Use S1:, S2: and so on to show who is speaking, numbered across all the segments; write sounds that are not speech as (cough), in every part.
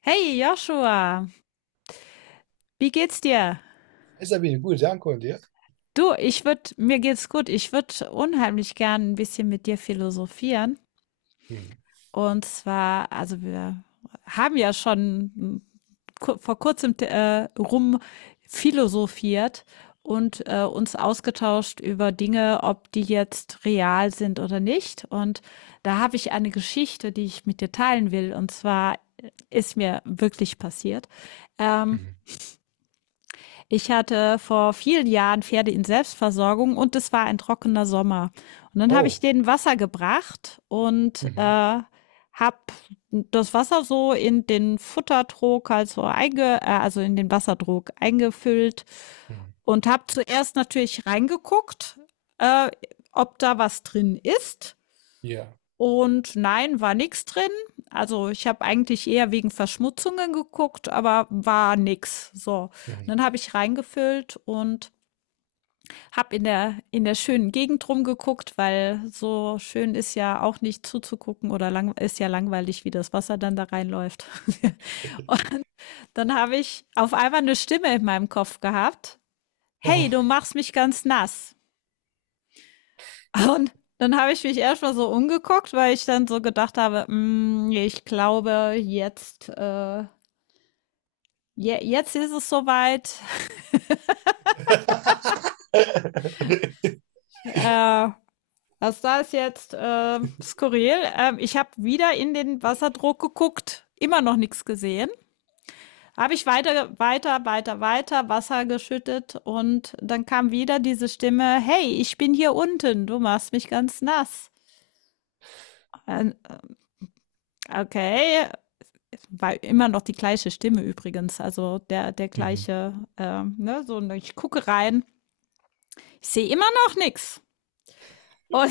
S1: Hey Joshua, wie geht's dir?
S2: Hai Sabine, gut, danke und dir?
S1: Du, mir geht's gut. Ich würde unheimlich gern ein bisschen mit dir philosophieren.
S2: Mhm.
S1: Und zwar, also wir haben ja schon vor kurzem rum philosophiert und uns ausgetauscht über Dinge, ob die jetzt real sind oder nicht. Und da habe ich eine Geschichte, die ich mit dir teilen will. Und zwar ist mir wirklich passiert. Ähm,
S2: Mhm.
S1: Ich hatte vor vielen Jahren Pferde in Selbstversorgung und es war ein trockener Sommer. Und dann habe ich
S2: Oh.
S1: denen Wasser gebracht und
S2: Mhm.
S1: habe das Wasser so in den Futtertrog, also, also in den Wassertrog eingefüllt
S2: Mhm.
S1: und habe zuerst natürlich reingeguckt, äh, ob da was drin ist,
S2: Ja.
S1: und nein, war nichts drin. Also, ich habe eigentlich eher wegen Verschmutzungen geguckt, aber war nix. So, und
S2: Mhm.
S1: dann habe ich reingefüllt und habe in der schönen Gegend rumgeguckt, weil so schön ist ja auch nicht zuzugucken oder lang ist ja langweilig, wie das Wasser dann da reinläuft. (laughs) Dann habe ich auf einmal eine Stimme in meinem Kopf gehabt: „Hey,
S2: Oh.
S1: du machst mich ganz nass.“ Und dann habe ich mich erstmal so umgeguckt, weil ich dann so gedacht habe: „Mm, ich glaube, jetzt, jetzt ist es soweit.
S2: (laughs)
S1: Äh, also da ist jetzt skurril.“ Ich habe wieder in den Wasserdruck geguckt, immer noch nichts gesehen. Habe ich weiter, weiter, weiter, weiter Wasser geschüttet und dann kam wieder diese Stimme: „Hey, ich bin hier unten, du machst mich ganz nass.“ Äh, Okay, war immer noch die gleiche Stimme übrigens, also der, der
S2: Mhm.
S1: gleiche, ne, so, ne, ich gucke rein, ich sehe immer noch nichts. Und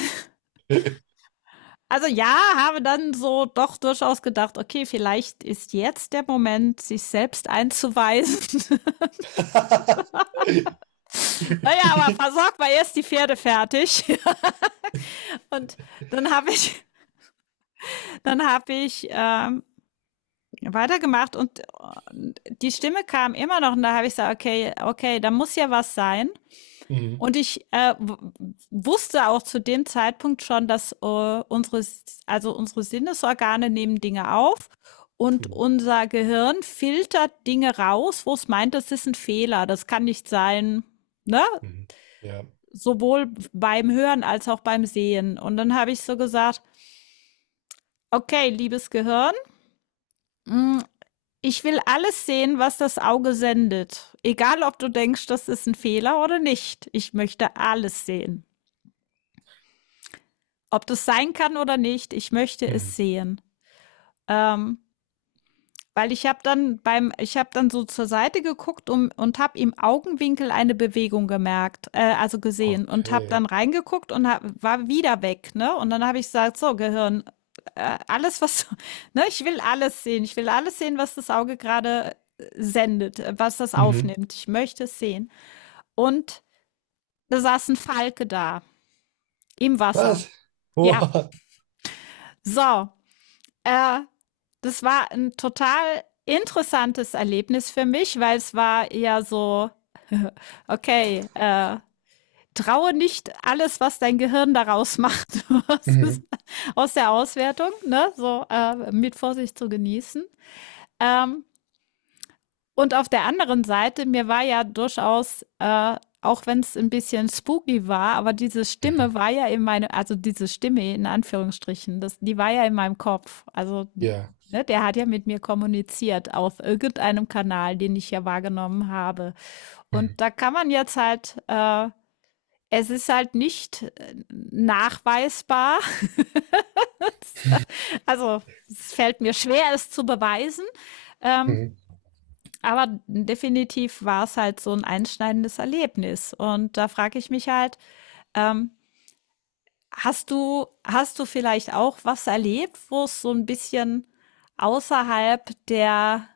S1: (laughs) also ja, habe dann so doch durchaus gedacht, okay, vielleicht ist jetzt der Moment, sich selbst einzuweisen.
S2: (laughs)
S1: (laughs) Naja, aber versorgt mal erst die Pferde fertig. (laughs) Und dann habe ich, dann habe ich weitergemacht und die Stimme kam immer noch und da habe ich gesagt, okay, okay, da muss ja was sein.
S2: Mhm.
S1: Und ich wusste auch zu dem Zeitpunkt schon, dass unsere, also unsere Sinnesorgane nehmen Dinge auf und
S2: Mhm.
S1: unser Gehirn filtert Dinge raus, wo es meint, das ist ein Fehler, das kann nicht sein, ne?
S2: Mhm. Ja.
S1: Sowohl beim Hören als auch beim Sehen. Und dann habe ich so gesagt, okay, liebes Gehirn, mm, ich will alles sehen, was das Auge sendet. Egal, ob du denkst, das ist ein Fehler oder nicht. Ich möchte alles sehen. Ob das sein kann oder nicht, ich möchte es
S2: Mhm.
S1: sehen. Ähm, Weil ich habe dann so zur Seite geguckt um, und habe im Augenwinkel eine Bewegung gemerkt, also gesehen und habe
S2: Okay.
S1: dann reingeguckt und hab, war wieder weg, ne? Und dann habe ich gesagt, so Gehirn, alles was, (laughs) ne? Ich will alles sehen, ich will alles sehen, was das Auge gerade sendet, was das
S2: Mhm.
S1: aufnimmt. Ich möchte es sehen. Und da saß ein Falke da im Wasser.
S2: Was?
S1: Ja,
S2: Boah.
S1: so. Äh, Das war ein total interessantes Erlebnis für mich, weil es war eher so: (laughs) „Okay, traue nicht alles, was dein Gehirn daraus macht, (laughs)
S2: Mhm.
S1: aus der Auswertung, ne, so, mit Vorsicht zu genießen.“ Ähm und auf der anderen Seite, mir war ja durchaus, auch wenn es ein bisschen spooky war, aber diese
S2: Mhm.
S1: Stimme war ja in meine, also diese Stimme in Anführungsstrichen, das, die war ja in meinem Kopf. Also,
S2: Ja.
S1: ne, der hat ja mit mir kommuniziert auf irgendeinem Kanal, den ich ja wahrgenommen habe.
S2: Mhm.
S1: Und da kann man jetzt halt, es ist halt nicht nachweisbar. (laughs) Also, es fällt mir schwer, es zu beweisen. Ähm,
S2: Mhm.
S1: Aber definitiv war es halt so ein einschneidendes Erlebnis. Und da frage ich mich halt, ähm, hast du vielleicht auch was erlebt, wo es so ein bisschen außerhalb der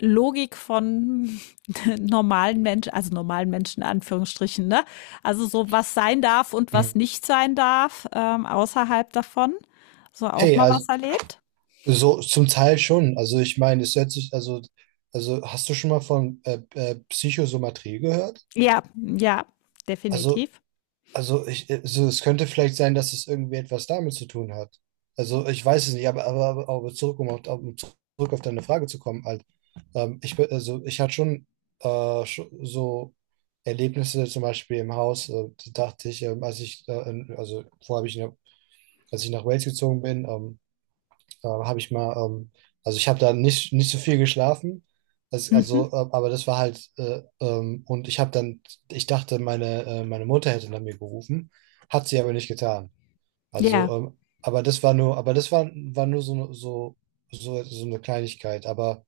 S1: Logik von (laughs) normalen Menschen, also normalen Menschen in Anführungsstrichen, ne? Also so was sein darf und was
S2: Mhm.
S1: nicht sein darf, außerhalb davon. So auch
S2: Hey,
S1: mal was
S2: also
S1: erlebt?
S2: so zum Teil schon. Also ich meine, es hört sich, also hast du schon mal von Psychosomatrie gehört?
S1: Ja, ja,
S2: Also
S1: definitiv.
S2: Also also es könnte vielleicht sein, dass es irgendwie etwas damit zu tun hat. Also ich weiß es nicht, aber um zurück auf deine Frage zu kommen, halt, also ich hatte schon so Erlebnisse zum Beispiel im Haus. Da dachte ich, als ich, in, also vorher habe ich, als ich nach Wales gezogen bin, habe ich mal, also ich habe da nicht so viel geschlafen. Das,
S1: Mhm.
S2: also, aber das war halt, und ich habe dann, ich dachte, meine Mutter hätte nach mir gerufen, hat sie aber nicht getan. Also,
S1: Ja.
S2: aber das war nur, aber das war nur so, so, so eine Kleinigkeit. Aber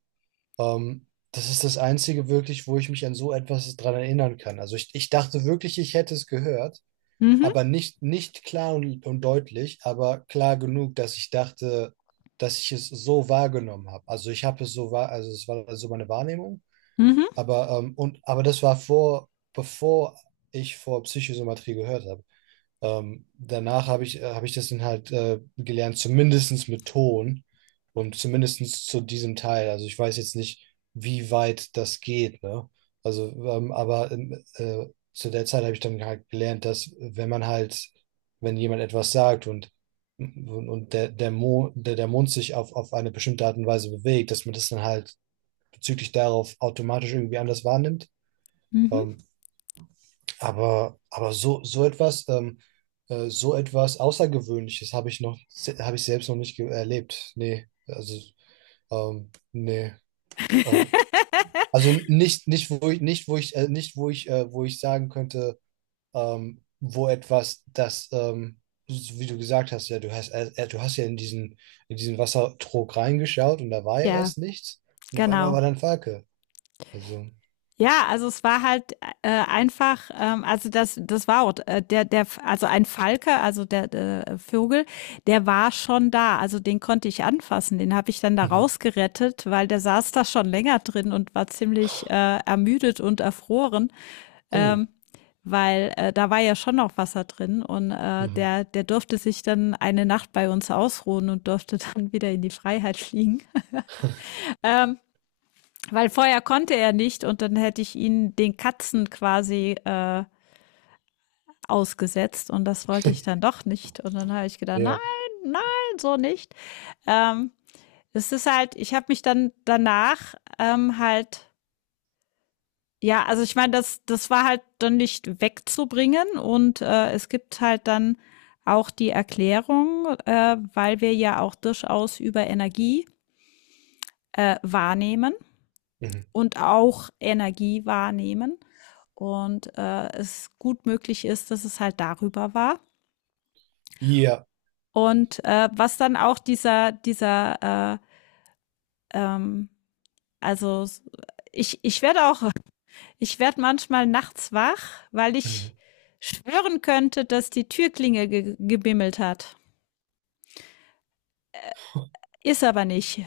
S2: ähm, das ist das Einzige wirklich, wo ich mich an so etwas dran erinnern kann. Also ich dachte wirklich, ich hätte es gehört,
S1: Mhm.
S2: aber nicht klar und deutlich, aber klar genug, dass ich dachte, dass ich es so wahrgenommen habe. Also ich habe es so wahr, also es war so meine Wahrnehmung,
S1: Mhm.
S2: aber und aber das war vor, bevor ich vor Psychosomatrie gehört habe. Danach habe ich das dann halt gelernt, zumindestens mit Ton und zumindestens zu diesem Teil. Also ich weiß jetzt nicht, wie weit das geht, ne? Also, aber zu der Zeit habe ich dann halt gelernt, dass wenn man halt, wenn jemand etwas sagt und der Mund sich auf eine bestimmte Art und Weise bewegt, dass man das dann halt bezüglich darauf automatisch irgendwie anders wahrnimmt.
S1: Mhm.
S2: Ähm, aber, so etwas Außergewöhnliches habe ich noch, habe ich selbst noch nicht erlebt. Nee, also, nee. Ähm, also
S1: (laughs)
S2: nicht, nicht, wo ich, nicht, wo ich, nicht, wo ich sagen könnte, wo etwas, das, so wie du gesagt hast, ja, du hast ja in diesen Wassertrog reingeschaut und da war ja
S1: Ja,
S2: erst nichts. Und auf einmal
S1: genau.
S2: war dann Falke. Also,
S1: Ja, also es war halt einfach, also das, das war auch der, der, also ein Falke, also der, der Vogel, der war schon da, also den konnte ich anfassen, den habe ich dann da
S2: mhm.
S1: rausgerettet, weil der saß da schon länger drin und war ziemlich ermüdet und erfroren,
S2: Oh.
S1: weil da war ja schon noch Wasser drin und
S2: Mhm.
S1: der, der durfte sich dann eine Nacht bei uns ausruhen und durfte (laughs) dann wieder in die Freiheit fliegen. Weil vorher konnte er nicht und dann hätte ich ihn den Katzen quasi ausgesetzt und das wollte ich dann doch nicht. Und dann habe ich gedacht, nein,
S2: Ja.
S1: nein, so nicht. Ähm, Es ist halt, ich habe mich dann danach halt, ja, also ich meine, das, das war halt dann nicht wegzubringen und es gibt halt dann auch die Erklärung, weil wir ja auch durchaus über Energie wahrnehmen
S2: Mhm.
S1: und auch Energie wahrnehmen. Und es gut möglich ist, dass es halt darüber war.
S2: Ja.
S1: Und was dann auch dieser, dieser, ähm, also ich werde auch, ich werde manchmal nachts wach, weil ich
S2: Mhm.
S1: schwören könnte, dass die Türklinge ge gebimmelt hat. Ist aber nicht.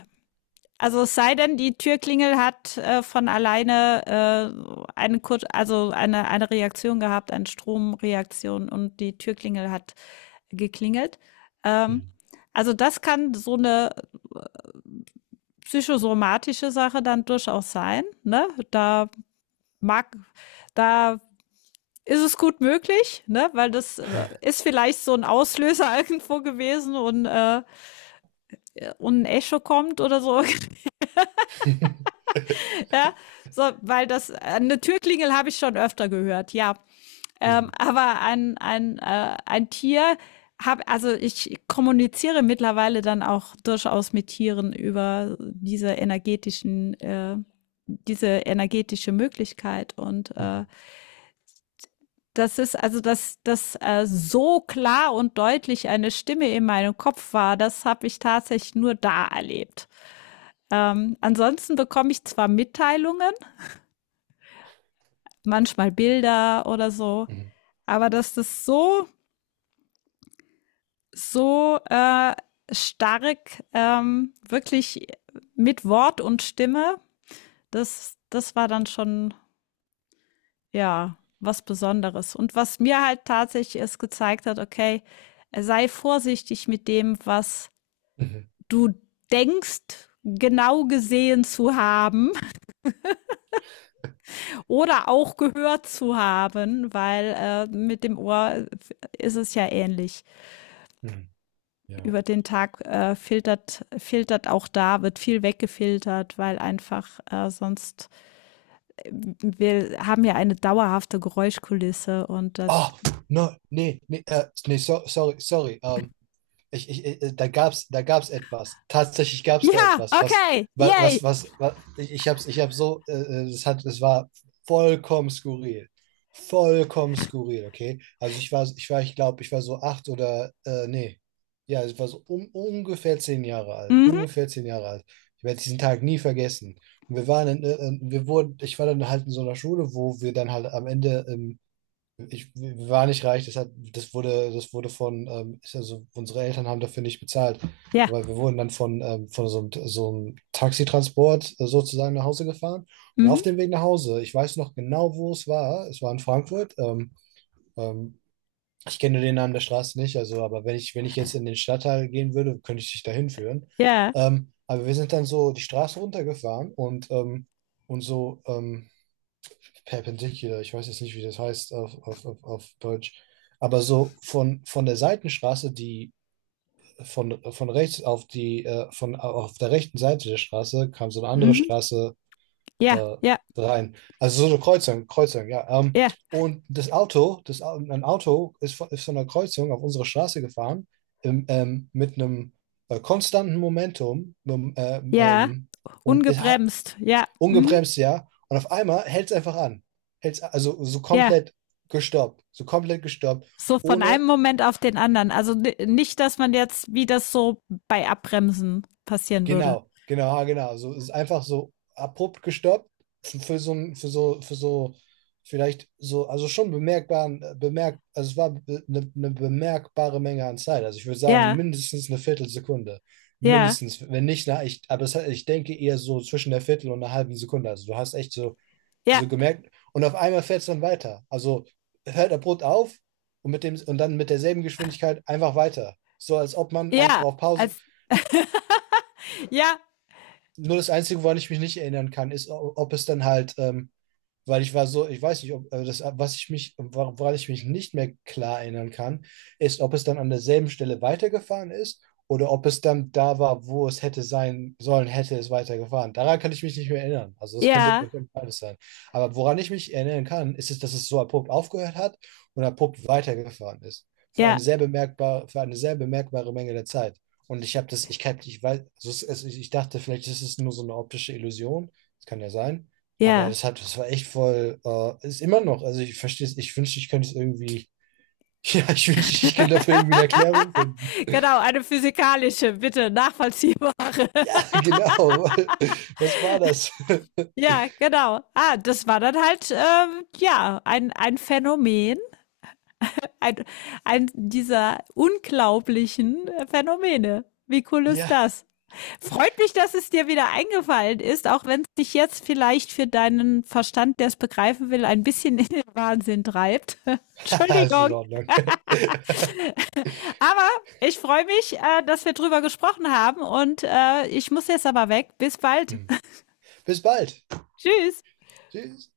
S1: Also es sei denn, die Türklingel hat von alleine eine, Kur also eine Reaktion gehabt, eine Stromreaktion und die Türklingel hat geklingelt. Ähm,
S2: Mhm.
S1: also das kann so eine psychosomatische Sache dann durchaus sein. Ne? Mag, da ist es gut möglich, ne? Weil das ist vielleicht so ein Auslöser (laughs) irgendwo gewesen und ein Echo kommt oder so. (laughs)
S2: Mhm,
S1: (laughs) Ja, so, weil das, eine Türklingel habe ich schon öfter gehört, ja.
S2: mhm,
S1: Aber ein Tier, hab, also ich kommuniziere mittlerweile dann auch durchaus mit Tieren über diese energetischen, diese energetische Möglichkeit. Und
S2: mhm,
S1: das ist, also dass das so klar und deutlich eine Stimme in meinem Kopf war, das habe ich tatsächlich nur da erlebt. Ansonsten bekomme ich zwar Mitteilungen, manchmal Bilder oder so.
S2: mhm, mhm,
S1: Aber dass das so, so stark wirklich mit Wort und Stimme, das, das war dann schon, ja, was Besonderes. Und was mir halt tatsächlich es gezeigt hat, okay, sei vorsichtig mit dem, was
S2: mhm.
S1: du denkst, genau gesehen zu haben oder auch gehört zu haben, weil mit dem Ohr ist es ja ähnlich.
S2: Mhm.
S1: Über
S2: Ja.
S1: den Tag filtert auch da, wird viel weggefiltert, weil einfach äh, wir haben ja eine dauerhafte Geräuschkulisse und
S2: Ah, no, nee, nee, nee, so, sorry, sorry. Da gab's etwas. Tatsächlich gab's da
S1: ja,
S2: etwas, was,
S1: okay,
S2: was,
S1: yay,
S2: was, was, was ich hab's, ich hab so, es war vollkommen skurril. Vollkommen skurril, okay? Also ich glaube, ich war so acht oder, nee. Ja, ich war so um, ungefähr zehn Jahre alt.
S1: mhm,
S2: Ungefähr zehn Jahre alt. Ich werde diesen Tag nie vergessen. Und wir waren ich war dann halt in so einer Schule, wo wir dann halt am Ende, ich war nicht reich, das wurde von, ist, also unsere Eltern haben dafür nicht bezahlt.
S1: ja,
S2: Aber wir wurden dann von so einem Taxitransport sozusagen nach Hause gefahren. Und auf
S1: mhm,
S2: dem Weg nach Hause, ich weiß noch genau, wo es war. Es war in Frankfurt. Ähm, Ich kenne den Namen der Straße nicht, also, aber wenn ich jetzt in den Stadtteil gehen würde, könnte ich dich dahin führen.
S1: ja,
S2: Aber wir sind dann so die Straße runtergefahren und so, perpendicular, ich weiß jetzt nicht, wie das heißt auf Deutsch, aber so von der Seitenstraße, die von rechts auf die, von auf der rechten Seite der Straße kam so eine andere
S1: mhm,
S2: Straße
S1: ja,
S2: äh,
S1: ja,
S2: rein. Also so eine Kreuzung, Kreuzung, ja.
S1: ja,
S2: Und das Auto, ein Auto ist von, der Kreuzung auf unsere Straße gefahren, mit einem konstanten Momentum,
S1: ja,
S2: und es,
S1: ungebremst, ja, mhm,
S2: ungebremst, ja. Und auf einmal hält es einfach an. Hält's, also
S1: ja.
S2: so komplett gestoppt,
S1: So von
S2: ohne,
S1: einem Moment auf den anderen. Also nicht, dass man jetzt, wie das so bei Abbremsen passieren würde.
S2: genau, genau, ah, genau. So es ist einfach so abrupt gestoppt für so ein, für so, vielleicht so, also schon bemerkbaren, also es war eine bemerkbare Menge an Zeit. Also ich würde sagen,
S1: Ja,
S2: mindestens eine Viertelsekunde.
S1: ja,
S2: Mindestens, wenn nicht, na, ich denke eher so zwischen der Viertel und einer halben Sekunde. Also du hast echt so
S1: ja,
S2: so gemerkt. Und auf einmal fährt es dann weiter. Also hört abrupt auf und dann mit derselben Geschwindigkeit einfach weiter. So als ob man einfach
S1: ja,
S2: auf Pause.
S1: als, ja,
S2: Nur das Einzige, woran ich mich nicht erinnern kann, ist, ob es dann halt weil ich war so, ich weiß nicht, ob also das, woran ich mich nicht mehr klar erinnern kann, ist, ob es dann an derselben Stelle weitergefahren ist oder ob es dann da war, wo es hätte sein sollen, hätte es weitergefahren. Daran kann ich mich nicht mehr erinnern. Also das könnte,
S1: ja,
S2: könnte beides sein. Aber woran ich mich erinnern kann, ist es, dass es so abrupt aufgehört hat und abrupt weitergefahren ist. Für
S1: Ja,
S2: eine sehr bemerkbare, für eine sehr bemerkbare Menge der Zeit. Und ich habe das, ich weiß, also ich dachte, vielleicht ist es nur so eine optische Illusion. Das kann ja sein. Aber
S1: ja.
S2: das war echt voll, ist immer noch, also ich verstehe es, ich wünschte, ich könnte es irgendwie, (laughs) ja, ich wünschte, ich könnte dafür irgendwie eine Erklärung finden.
S1: (laughs) Genau, eine physikalische, bitte nachvollziehbare.
S2: Ja,
S1: (laughs)
S2: genau. (laughs) Was war das?
S1: Ja, genau. Ah, das war dann halt ja ein Phänomen, ein, ein dieser unglaublichen Phänomene. Wie cool ist
S2: Ja,
S1: das? Freut mich, dass es dir wieder eingefallen ist, auch wenn es dich jetzt vielleicht für deinen Verstand, der es begreifen will, ein bisschen in den Wahnsinn treibt. (laughs)
S2: (laughs) ist in
S1: Entschuldigung.
S2: Ordnung. (laughs)
S1: Aber ich freue mich, dass wir drüber gesprochen haben und ich muss jetzt aber weg. Bis bald.
S2: Hm. Bis bald.
S1: (laughs) Tschüss.
S2: Tschüss.